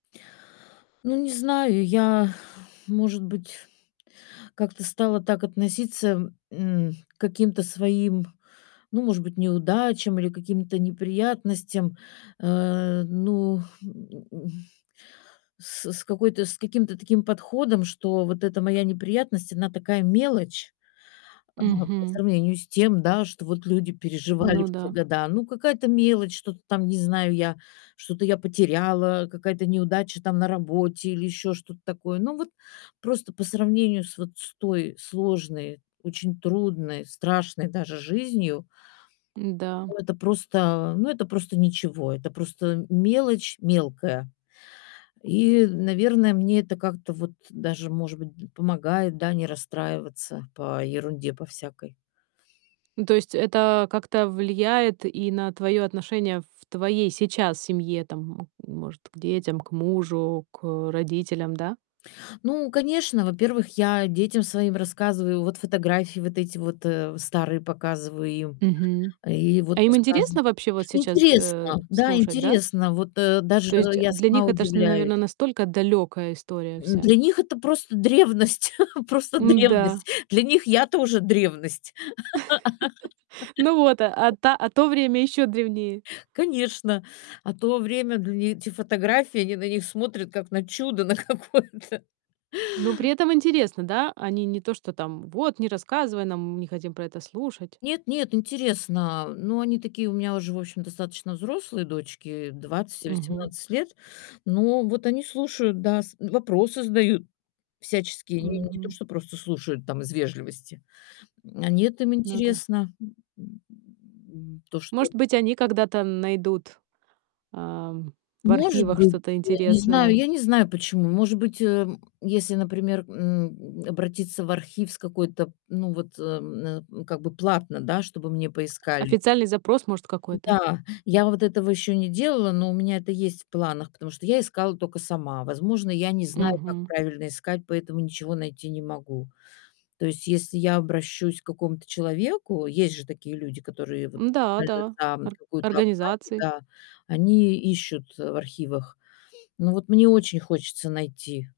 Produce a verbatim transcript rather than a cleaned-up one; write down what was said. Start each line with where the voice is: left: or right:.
left: Ну, не знаю, я, может быть, как-то стала так относиться, м, к каким-то своим, ну, может быть, неудачам или каким-то неприятностям, э, ну, м, с с какой-то с каким-то таким подходом, что вот эта моя неприятность- она такая мелочь, а, по
right: Мгм.
left: сравнению с тем, да, что вот люди переживали
right: Ну
left: в те
right: да.
left: года. Ну, какая-то мелочь, что-то там, не знаю, я что-то я потеряла, какая-то неудача там на работе или ещё что-то такое. Ну, вот просто по сравнению с вот с той сложной, очень трудной, страшной даже жизнью
right: Н-да.
left: это просто, ну, это просто ничего, это просто мелочь мелкая, и, наверное, мне это как-то вот даже, может быть, помогает, да, не расстраиваться по ерунде по всякой.
right: Ну, то есть это как-то влияет и на твоё отношение в твоей сейчас семье, там, м может, к детям, к мужу, к родителям, да?
left: Ну, конечно, во-первых, я детям своим рассказываю, вот фотографии, вот эти вот, э, старые показываю им,
right: Мгм.
left: и вот
right: А им
left: рассказ
right: интересно вообще вот сейчас, э,
left: интересно, да,
right: слушать, да?
left: интересно, вот, э, даже
right: То есть
left: я
right: для
left: сама
right: них это ж,
left: удивляюсь.
right: наверное, настолько далёкая история
left: М,
right: вся.
left: для них это просто древность, просто
right: М-да.
left: древность, для них я тоже древность.
right: Ну вот, а та а то время ещё древнее.
left: Конечно, а то время дл эти фотографии, они на них смотрят как на чудо, на какое-то.
right: Но при этом интересно, да? Они не то, что там: "Вот, не рассказывай нам, не хотим про это слушать".
left: Нет, нет, интересно. Ну они такие у меня уже, в общем, достаточно взрослые дочки двадцать и
right: Мгм.
left: восемнадцать лет. Ну вот они слушают, да. С вопросы задают, всяческие, не не то
right: Мгм.
left: что, просто слушают там из вежливости. Они это им
right: Ну да.
left: интересно, то, что
right: Может быть, они когда-то найдут, эм, в
left: Может
right: архивах
left: быть,
right: что-то
left: я не знаю
right: интересное.
left: я не знаю почему. Может быть, эм, если, например, м, обратиться в архив с какой-то, ну, вот, эм, м, как бы, платно, да, чтобы мне поискали.
right: Официальный запрос, может, какой-то?
left: Да, я вот этого ещё не делала, но у меня это есть в планах, потому что я искала токо сама. Возможно, я не знаю, как
right: Мгм.
left: правильно искать, поэтому ничего найти не могу. То есть, если я обращусь к какому-то человеку, есть же такие люди, которые, вот,
right: М-да, да,
left: специально за
right: ор
left: какую-то оплату,
right: организаций.
left: да, они ищут в архивах. Ну, вот мне очень хочется найти.